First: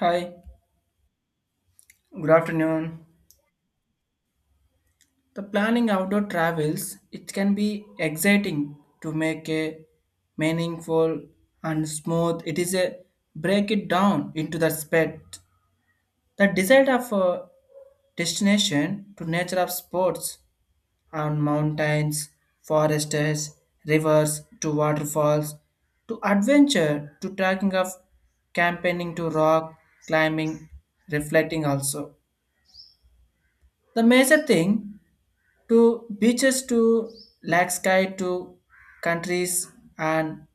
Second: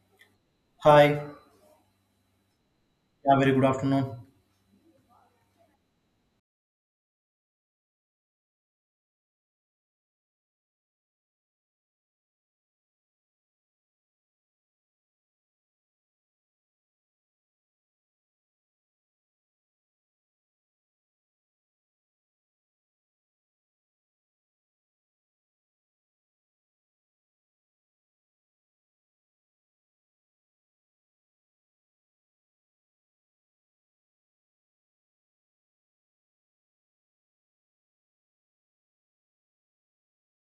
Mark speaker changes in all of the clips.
Speaker 1: Hi,
Speaker 2: Hi.
Speaker 1: good afternoon.
Speaker 2: Yeah, very good afternoon.
Speaker 1: The planning outdoor travels, it can be exciting to make a meaningful and smooth. It is a break it down into the spec. The desire of a destination to nature of sports on mountains, forests, rivers to waterfalls, to adventure to tracking of campaigning to rock climbing reflecting also the major thing to beaches to lake sky to countries and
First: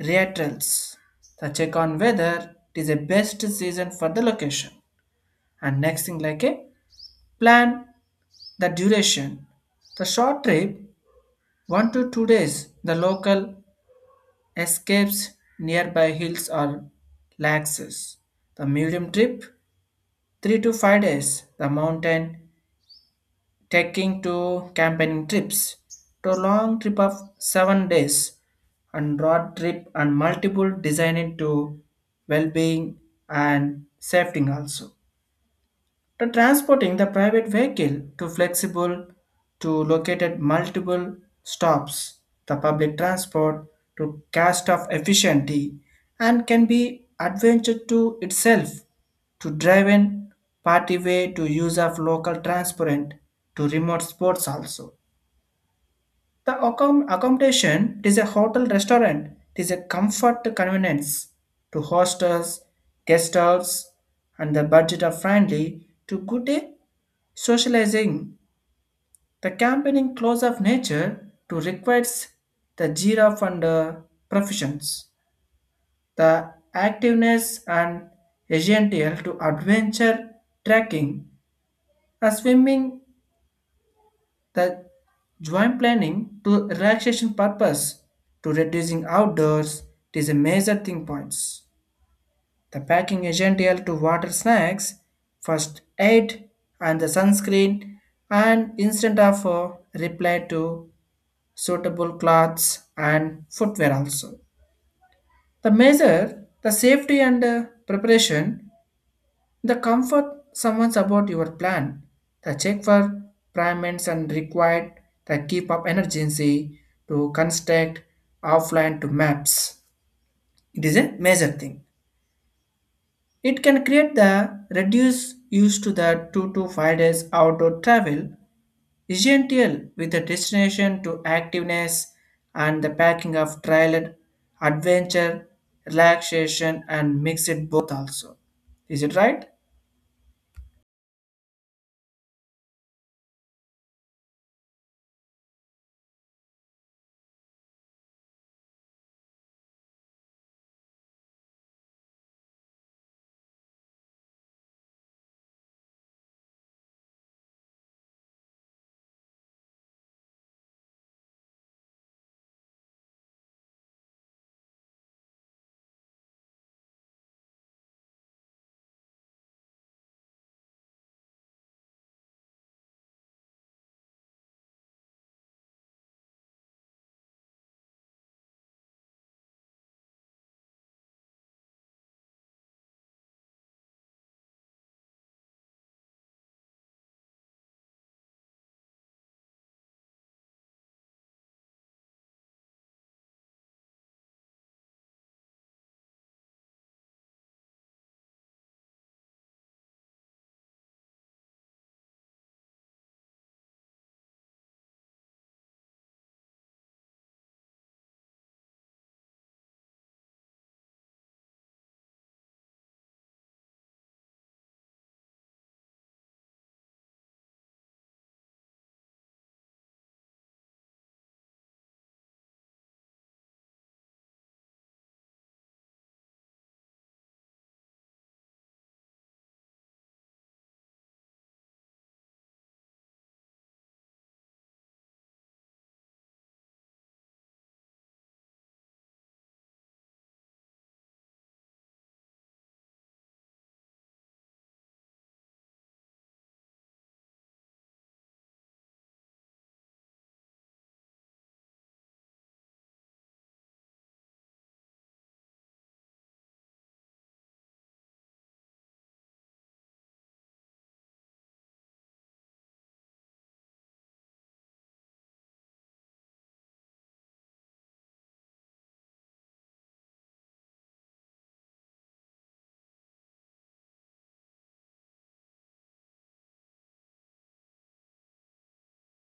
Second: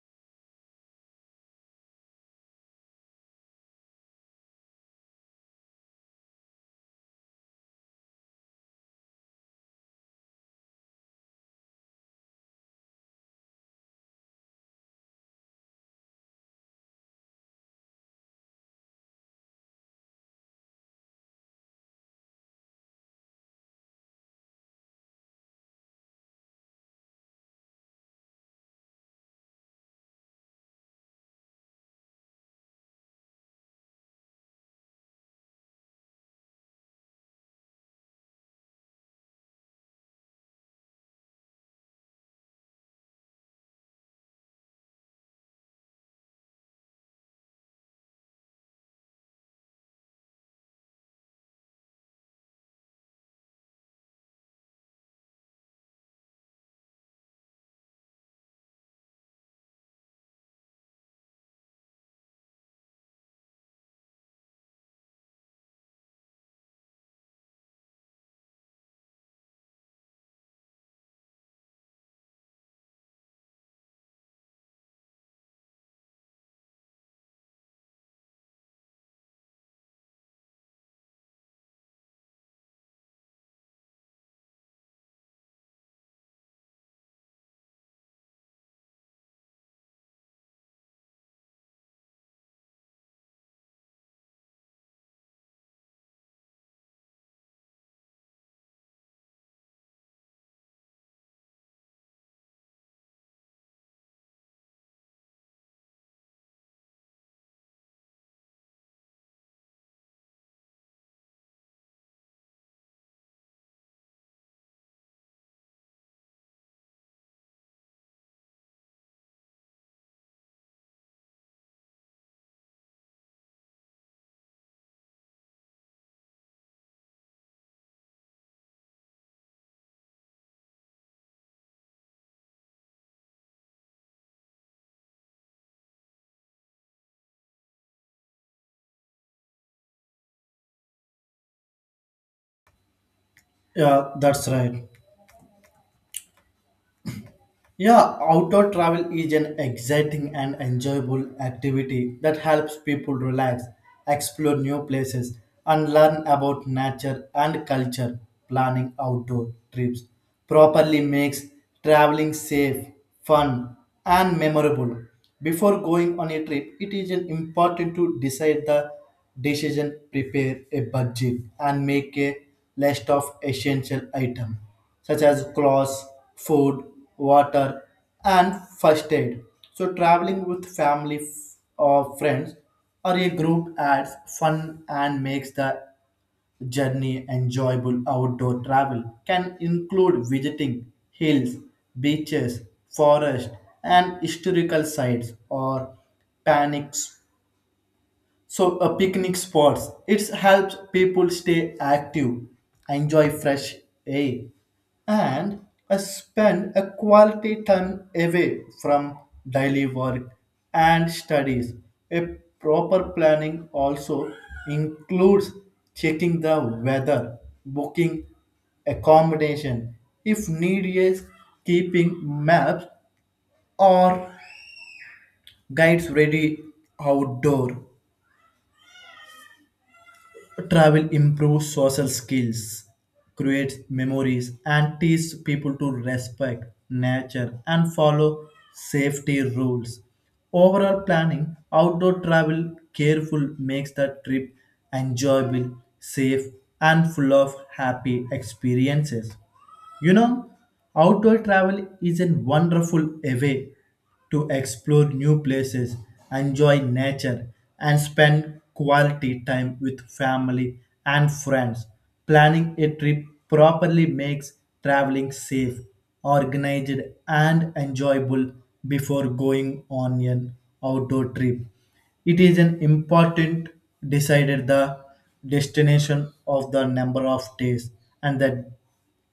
Speaker 1: reatals. The check on whether it is a best season for the location. And next thing like a plan the duration. The short trip 1 to 2 days. The local escapes nearby hills or lakes. The medium trip 3 to 5 days. The mountain taking to campaigning trips to long trip of 7 days and road trip and multiple designing to well-being and safety also to transporting the private vehicle to flexible to located multiple stops the public transport to cast of efficiency and can be adventure to itself to drive in party way to use of local transport to remote sports also the accommodation is a hotel restaurant. It is a comfort convenience to hostels, guest house, and the budget are friendly to good day socializing. The campaigning close of nature to requires the giraffe and professions. The activeness and essential to adventure trekking, swimming the joint planning to relaxation purpose to reducing outdoors it is a major thing points. The packing essential to water snacks, first aid and the sunscreen and instant of reply to suitable clothes and footwear also. The measure, the safety and preparation the comfort someone's about your plan, the check for payments and required, the keep up emergency to construct offline to maps. It is a major thing. It can create the reduce use to the 2 to 5 days outdoor travel, essential with the destination to activeness and the packing of trailer, adventure, relaxation and mix it both also. Is it right?
Speaker 2: Yeah, that's right. Yeah, outdoor travel is an exciting and enjoyable activity that helps people relax, explore new places, and learn about nature and culture. Planning outdoor trips properly makes traveling safe, fun, and memorable. Before going on a trip, it is an important to decide the decision, prepare a budget, and make a list of essential items such as clothes, food, water, and first aid. So, traveling with family or friends or a group adds fun and makes the journey enjoyable. Outdoor travel can include visiting hills, beaches, forests, and historical sites or panics so a picnic spots. It helps people stay active, enjoy fresh air, and spend a quality time away from daily work and studies. A proper planning also includes checking the weather, booking accommodation if need is keeping maps or guides ready outdoor. Travel improves social skills, creates memories, and teaches people to respect nature and follow safety rules. Overall planning, outdoor travel careful makes the trip enjoyable, safe, and full of happy experiences. You know, outdoor travel is a wonderful way to explore new places, enjoy nature, and spend quality time with family and friends. Planning a trip properly makes traveling safe, organized, and enjoyable before going on an outdoor trip. It is an important decided the destination of the number of days and the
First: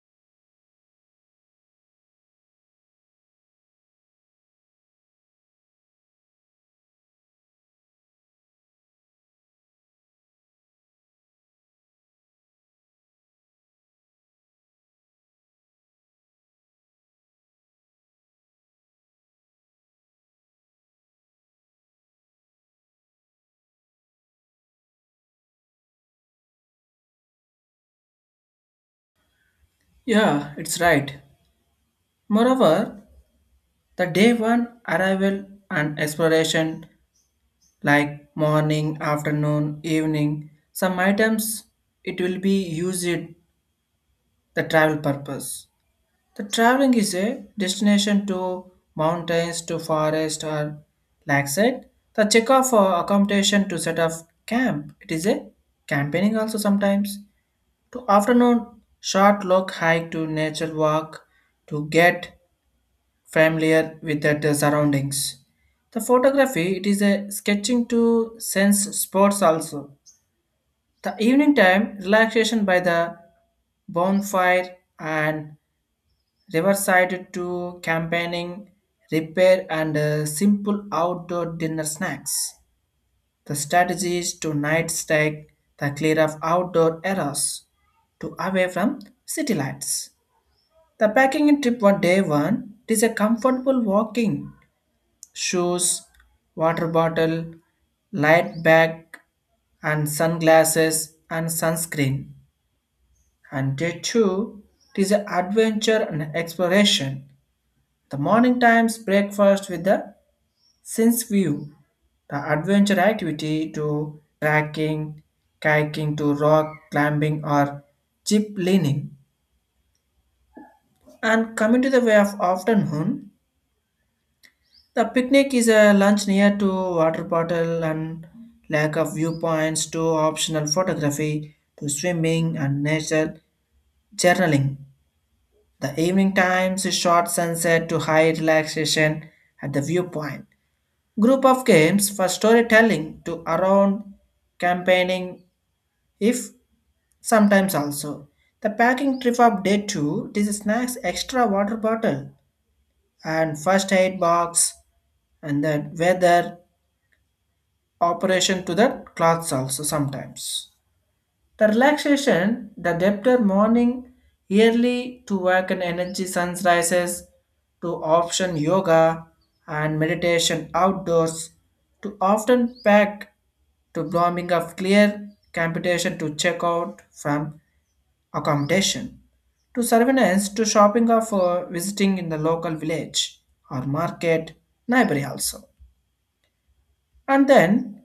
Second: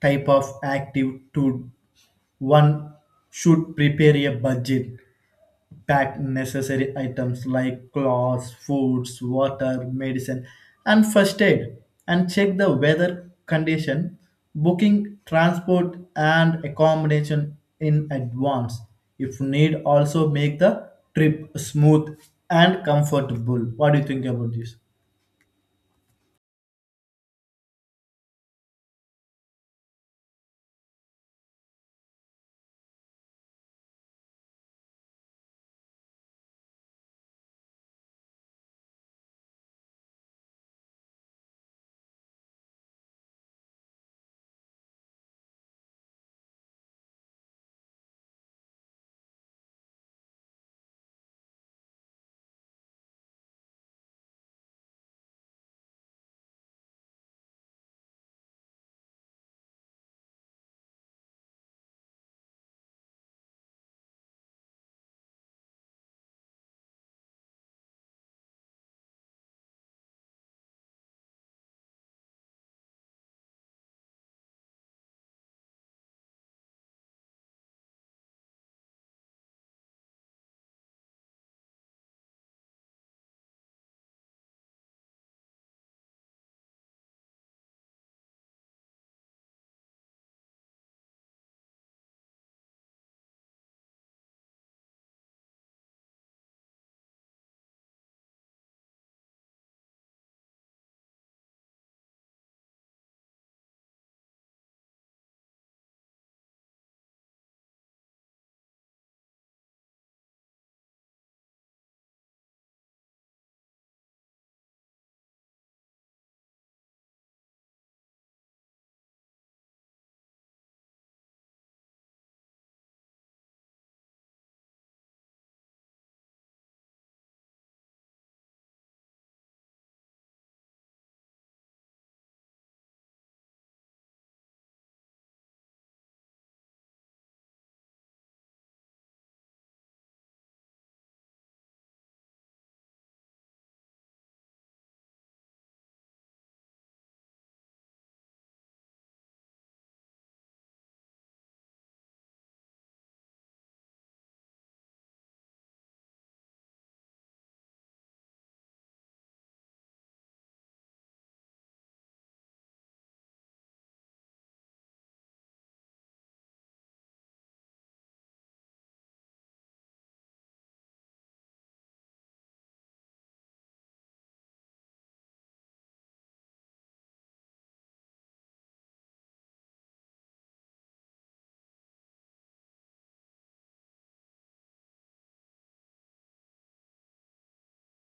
Speaker 2: type of active to one should prepare a budget, pack necessary items like clothes, foods, water, medicine, and first aid, and check the weather condition, booking transport and accommodation in advance if need, also make the trip smooth and comfortable. What do you think about this?
Speaker 1: Yeah, it's right. Moreover, the day one arrival and exploration, like morning, afternoon, evening, some items it will be used the travel purpose. The traveling is a destination to mountains, to forest or like said, the check off for accommodation to set up camp. It is a campaigning also sometimes. To afternoon short look hike to nature walk to get familiar with that surroundings. The photography, it is a sketching to sense sports also. The evening time relaxation by the bonfire and riverside to campaigning, repair and simple outdoor dinner snacks. The strategies to night strike, the clear of outdoor errors to away from city lights. The packing in trip one day one, it is a comfortable walking shoes, water bottle, light bag, and sunglasses and sunscreen. And day two, it is adventure and exploration. The morning times breakfast with the sense view. The adventure activity to trekking, kayaking to rock climbing or jeep leaning. And coming to the way of afternoon, the picnic is a lunch near to water bottle and lack of viewpoints to optional photography to swimming and nature journaling. The evening times is short sunset to high relaxation at the viewpoint. Group of games for storytelling to around campaigning if sometimes also. The packing trip of day two this is snacks extra water bottle and first aid box and the weather operation to the clothes also sometimes. The relaxation, the debtor morning early to work and energy suns rises to option yoga and meditation outdoors to often pack to blooming of clear computation to check out from accommodation to surveillance to shopping of visiting in the local village or market neighboring also and then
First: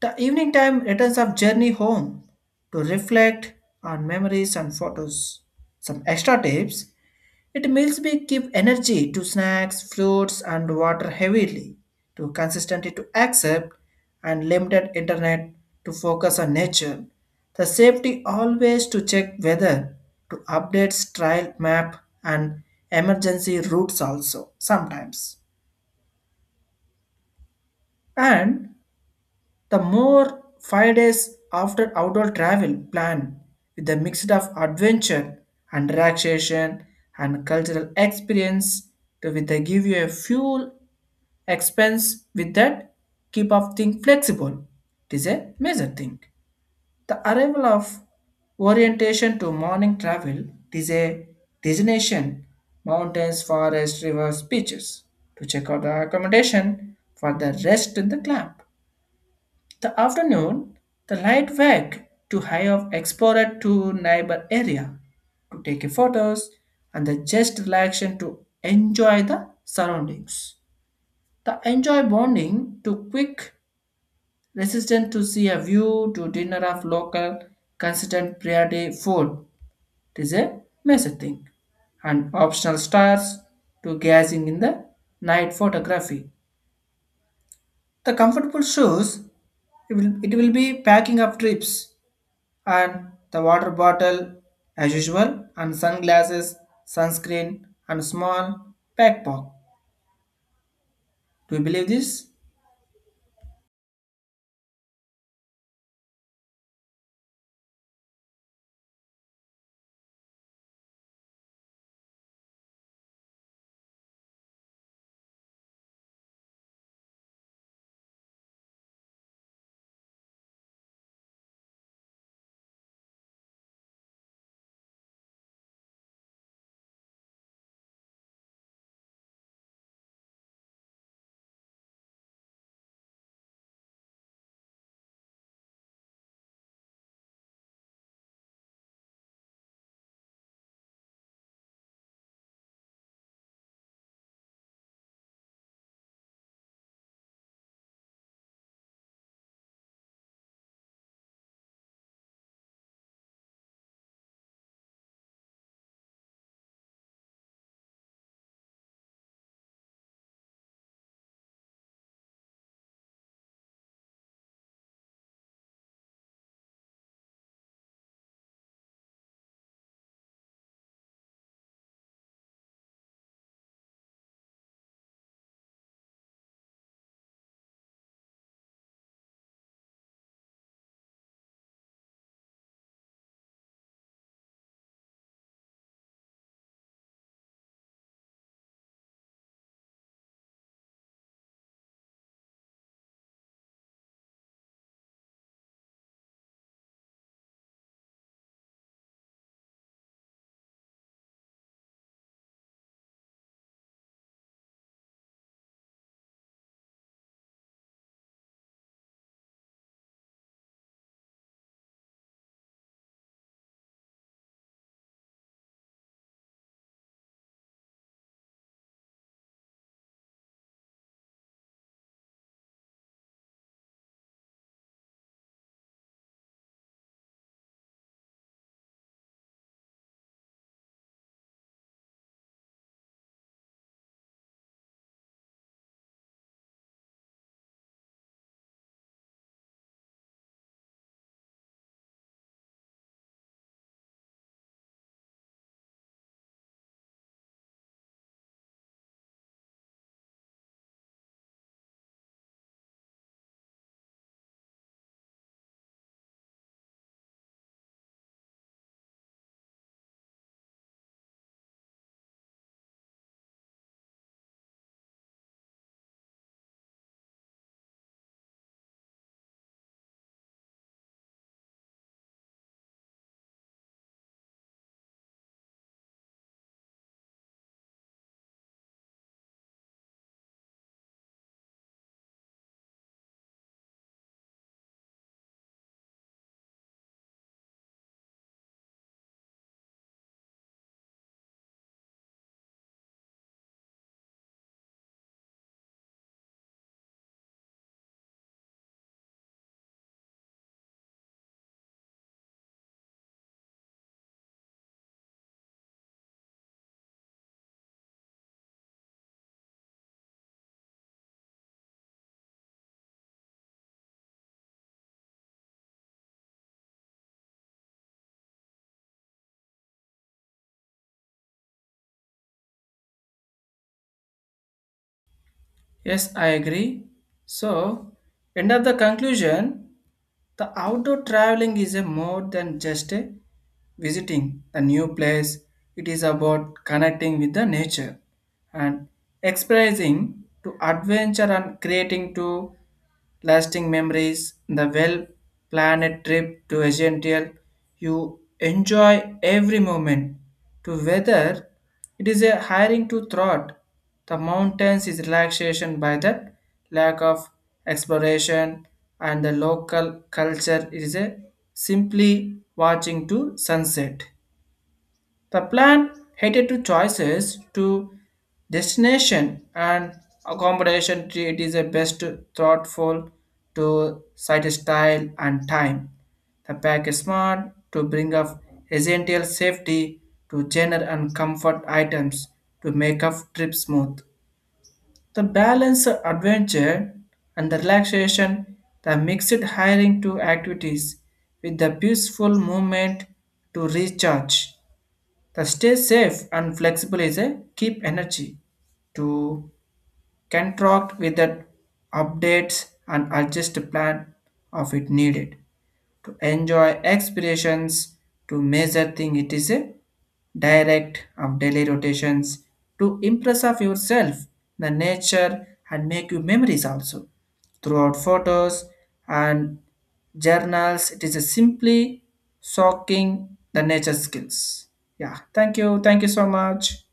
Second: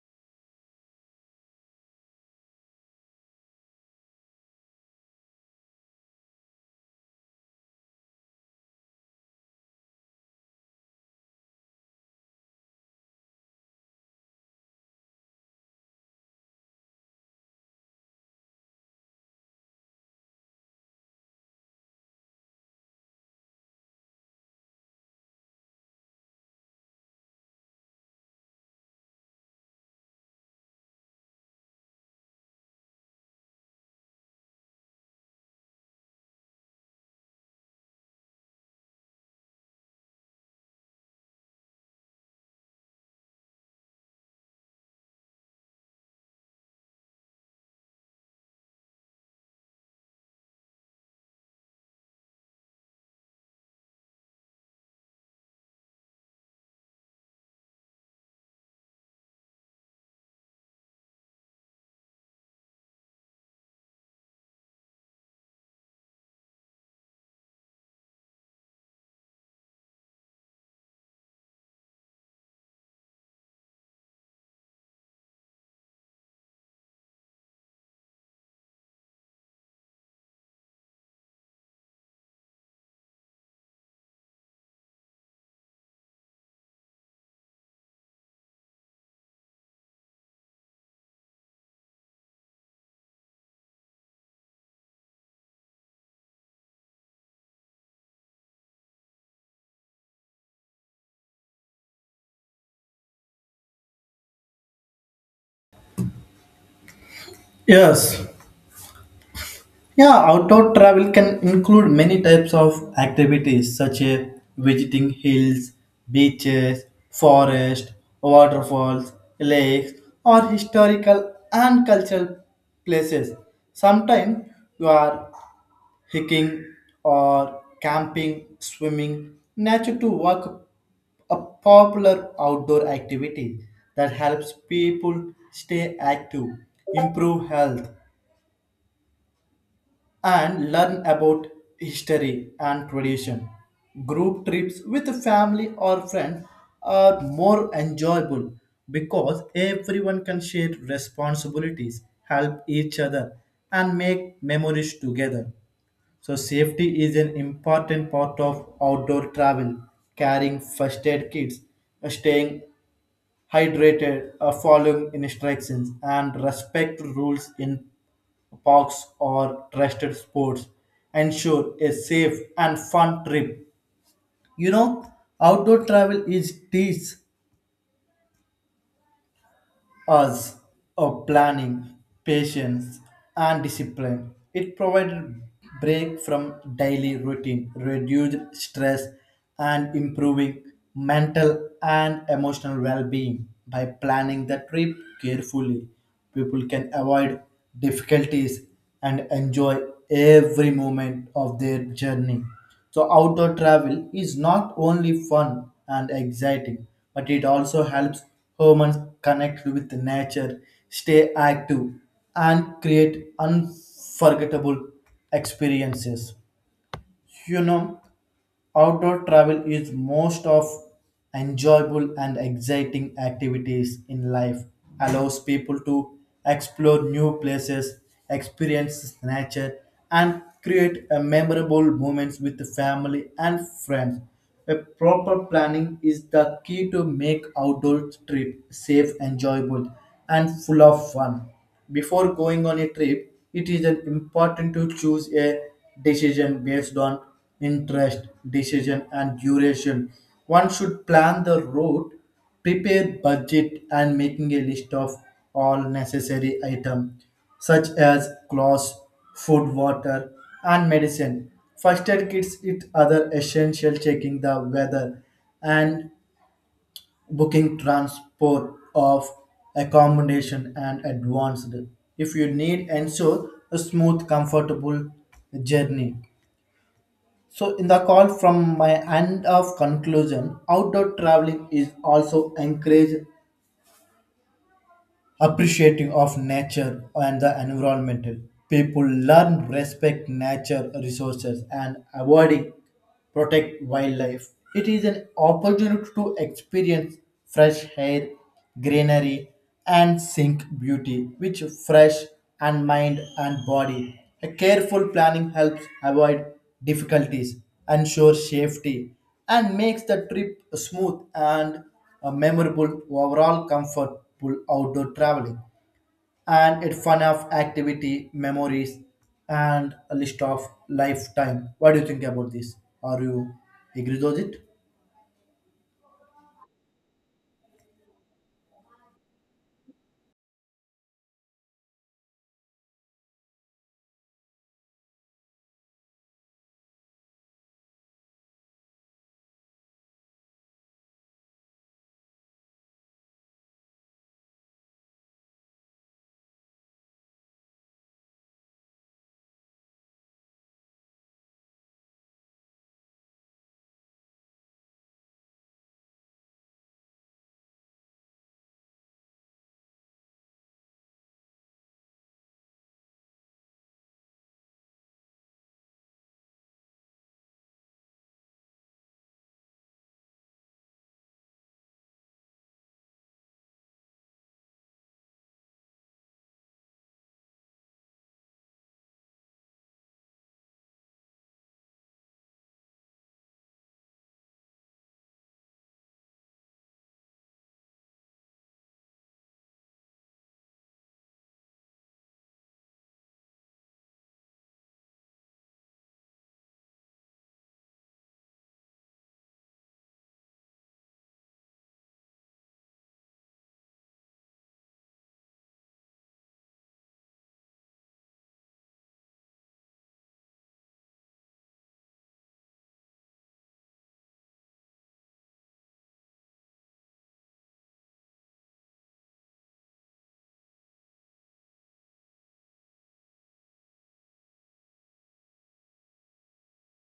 Speaker 1: the evening time returns of journey home to reflect on memories and photos. Some extra tips. It meals be give energy to snacks, fruits and water heavily to consistently to accept and limited internet to focus on nature. The safety always to check weather to updates trial map and emergency routes also sometimes. And the more 5 days after outdoor travel plan with a mix of adventure and relaxation and cultural experience to with the give you a fuel expense with that keep of thing flexible. It is a major thing. The arrival of orientation to morning travel it is a destination mountains, forests, rivers, beaches to check out the accommodation for the rest in the camp the afternoon, the light wag to high of explorer to neighbor area to take photos and the just relaxation to enjoy the surroundings. The enjoy bonding to quick resistant to see a view to dinner of local consistent priority food. It is a major thing. And optional stars to gazing in the night photography. The comfortable shoes it will be packing up trips and the water bottle as usual and sunglasses sunscreen and small backpack. Do you believe this?
Speaker 2: Yes. Yeah, outdoor travel can include many types of activities such as visiting hills, beaches, forest, waterfalls, lakes, or historical and cultural places. Sometimes you are hiking or camping, swimming, nature to work a popular outdoor activity that helps people stay active, improve health, and learn about history and tradition. Group trips with family or friends are more enjoyable because everyone can share responsibilities, help each other, and make memories together. So, safety is an important part of outdoor travel, carrying first aid kits, staying hydrated, following instructions, and respect rules in parks, or trusted sports ensure a safe and fun trip. You know, outdoor travel is teach us of planning, patience, and discipline. It provided break from daily routine, reduced stress, and improving mental and emotional well-being. By planning the trip carefully, people can avoid difficulties and enjoy every moment of their journey. So outdoor travel is not only fun and exciting, but it also helps humans connect with nature, stay active, and create unforgettable experiences. You know, outdoor travel is most of enjoyable and exciting activities in life, allows people to explore new places, experience nature, and create a memorable moments with the family and friends. A proper planning is the key to make outdoor trip safe, enjoyable, and full of fun. Before going on a trip, it is an important to choose a decision based on interest, decision, and duration. One should plan the route, prepare budget, and making a list of all necessary items such as clothes, food, water, and medicine. First aid kits, it other essential checking the weather and booking transport of accommodation and advanced. If you need, ensure a smooth, comfortable journey. So, in the call from my end of conclusion, outdoor traveling is also encouraged appreciative of nature and the environmental. People learn respect nature resources and avoiding protect wildlife. It is an opportunity to experience fresh air, greenery, and sink beauty, which fresh and mind and body. A careful planning helps avoid difficulties, ensure safety, and makes the trip smooth and memorable overall comfortable outdoor traveling, and it fun of activity memories and a list of lifetime. What do you think about this? Are you agree with it?
Speaker 1: Yes, I agree. So end of the conclusion, the outdoor traveling is a more than just a visiting a new place. It is about connecting with the nature and experiencing to adventure and creating to lasting memories. The well planned trip to a gentle you enjoy every moment to whether it is a hiring to thought the mountains is relaxation by that lack of exploration and the local culture is a simply watching to sunset. The plan headed to choices to destination and accommodation tree it is a best thoughtful to site style and time. The pack is smart to bring up essential safety to general and comfort items to make up trip smooth. The balance of adventure and the relaxation, the mixed hiring to activities with the peaceful movement to recharge. The stay safe and flexible is a keep energy to contract with the updates and adjust the plan of it needed to enjoy expirations to measure thing it is a direct of daily rotations to impress of yourself, the nature and make you memories also. Throughout photos and journals, it is a simply soaking the nature skills. Yeah, thank you. Thank you so much.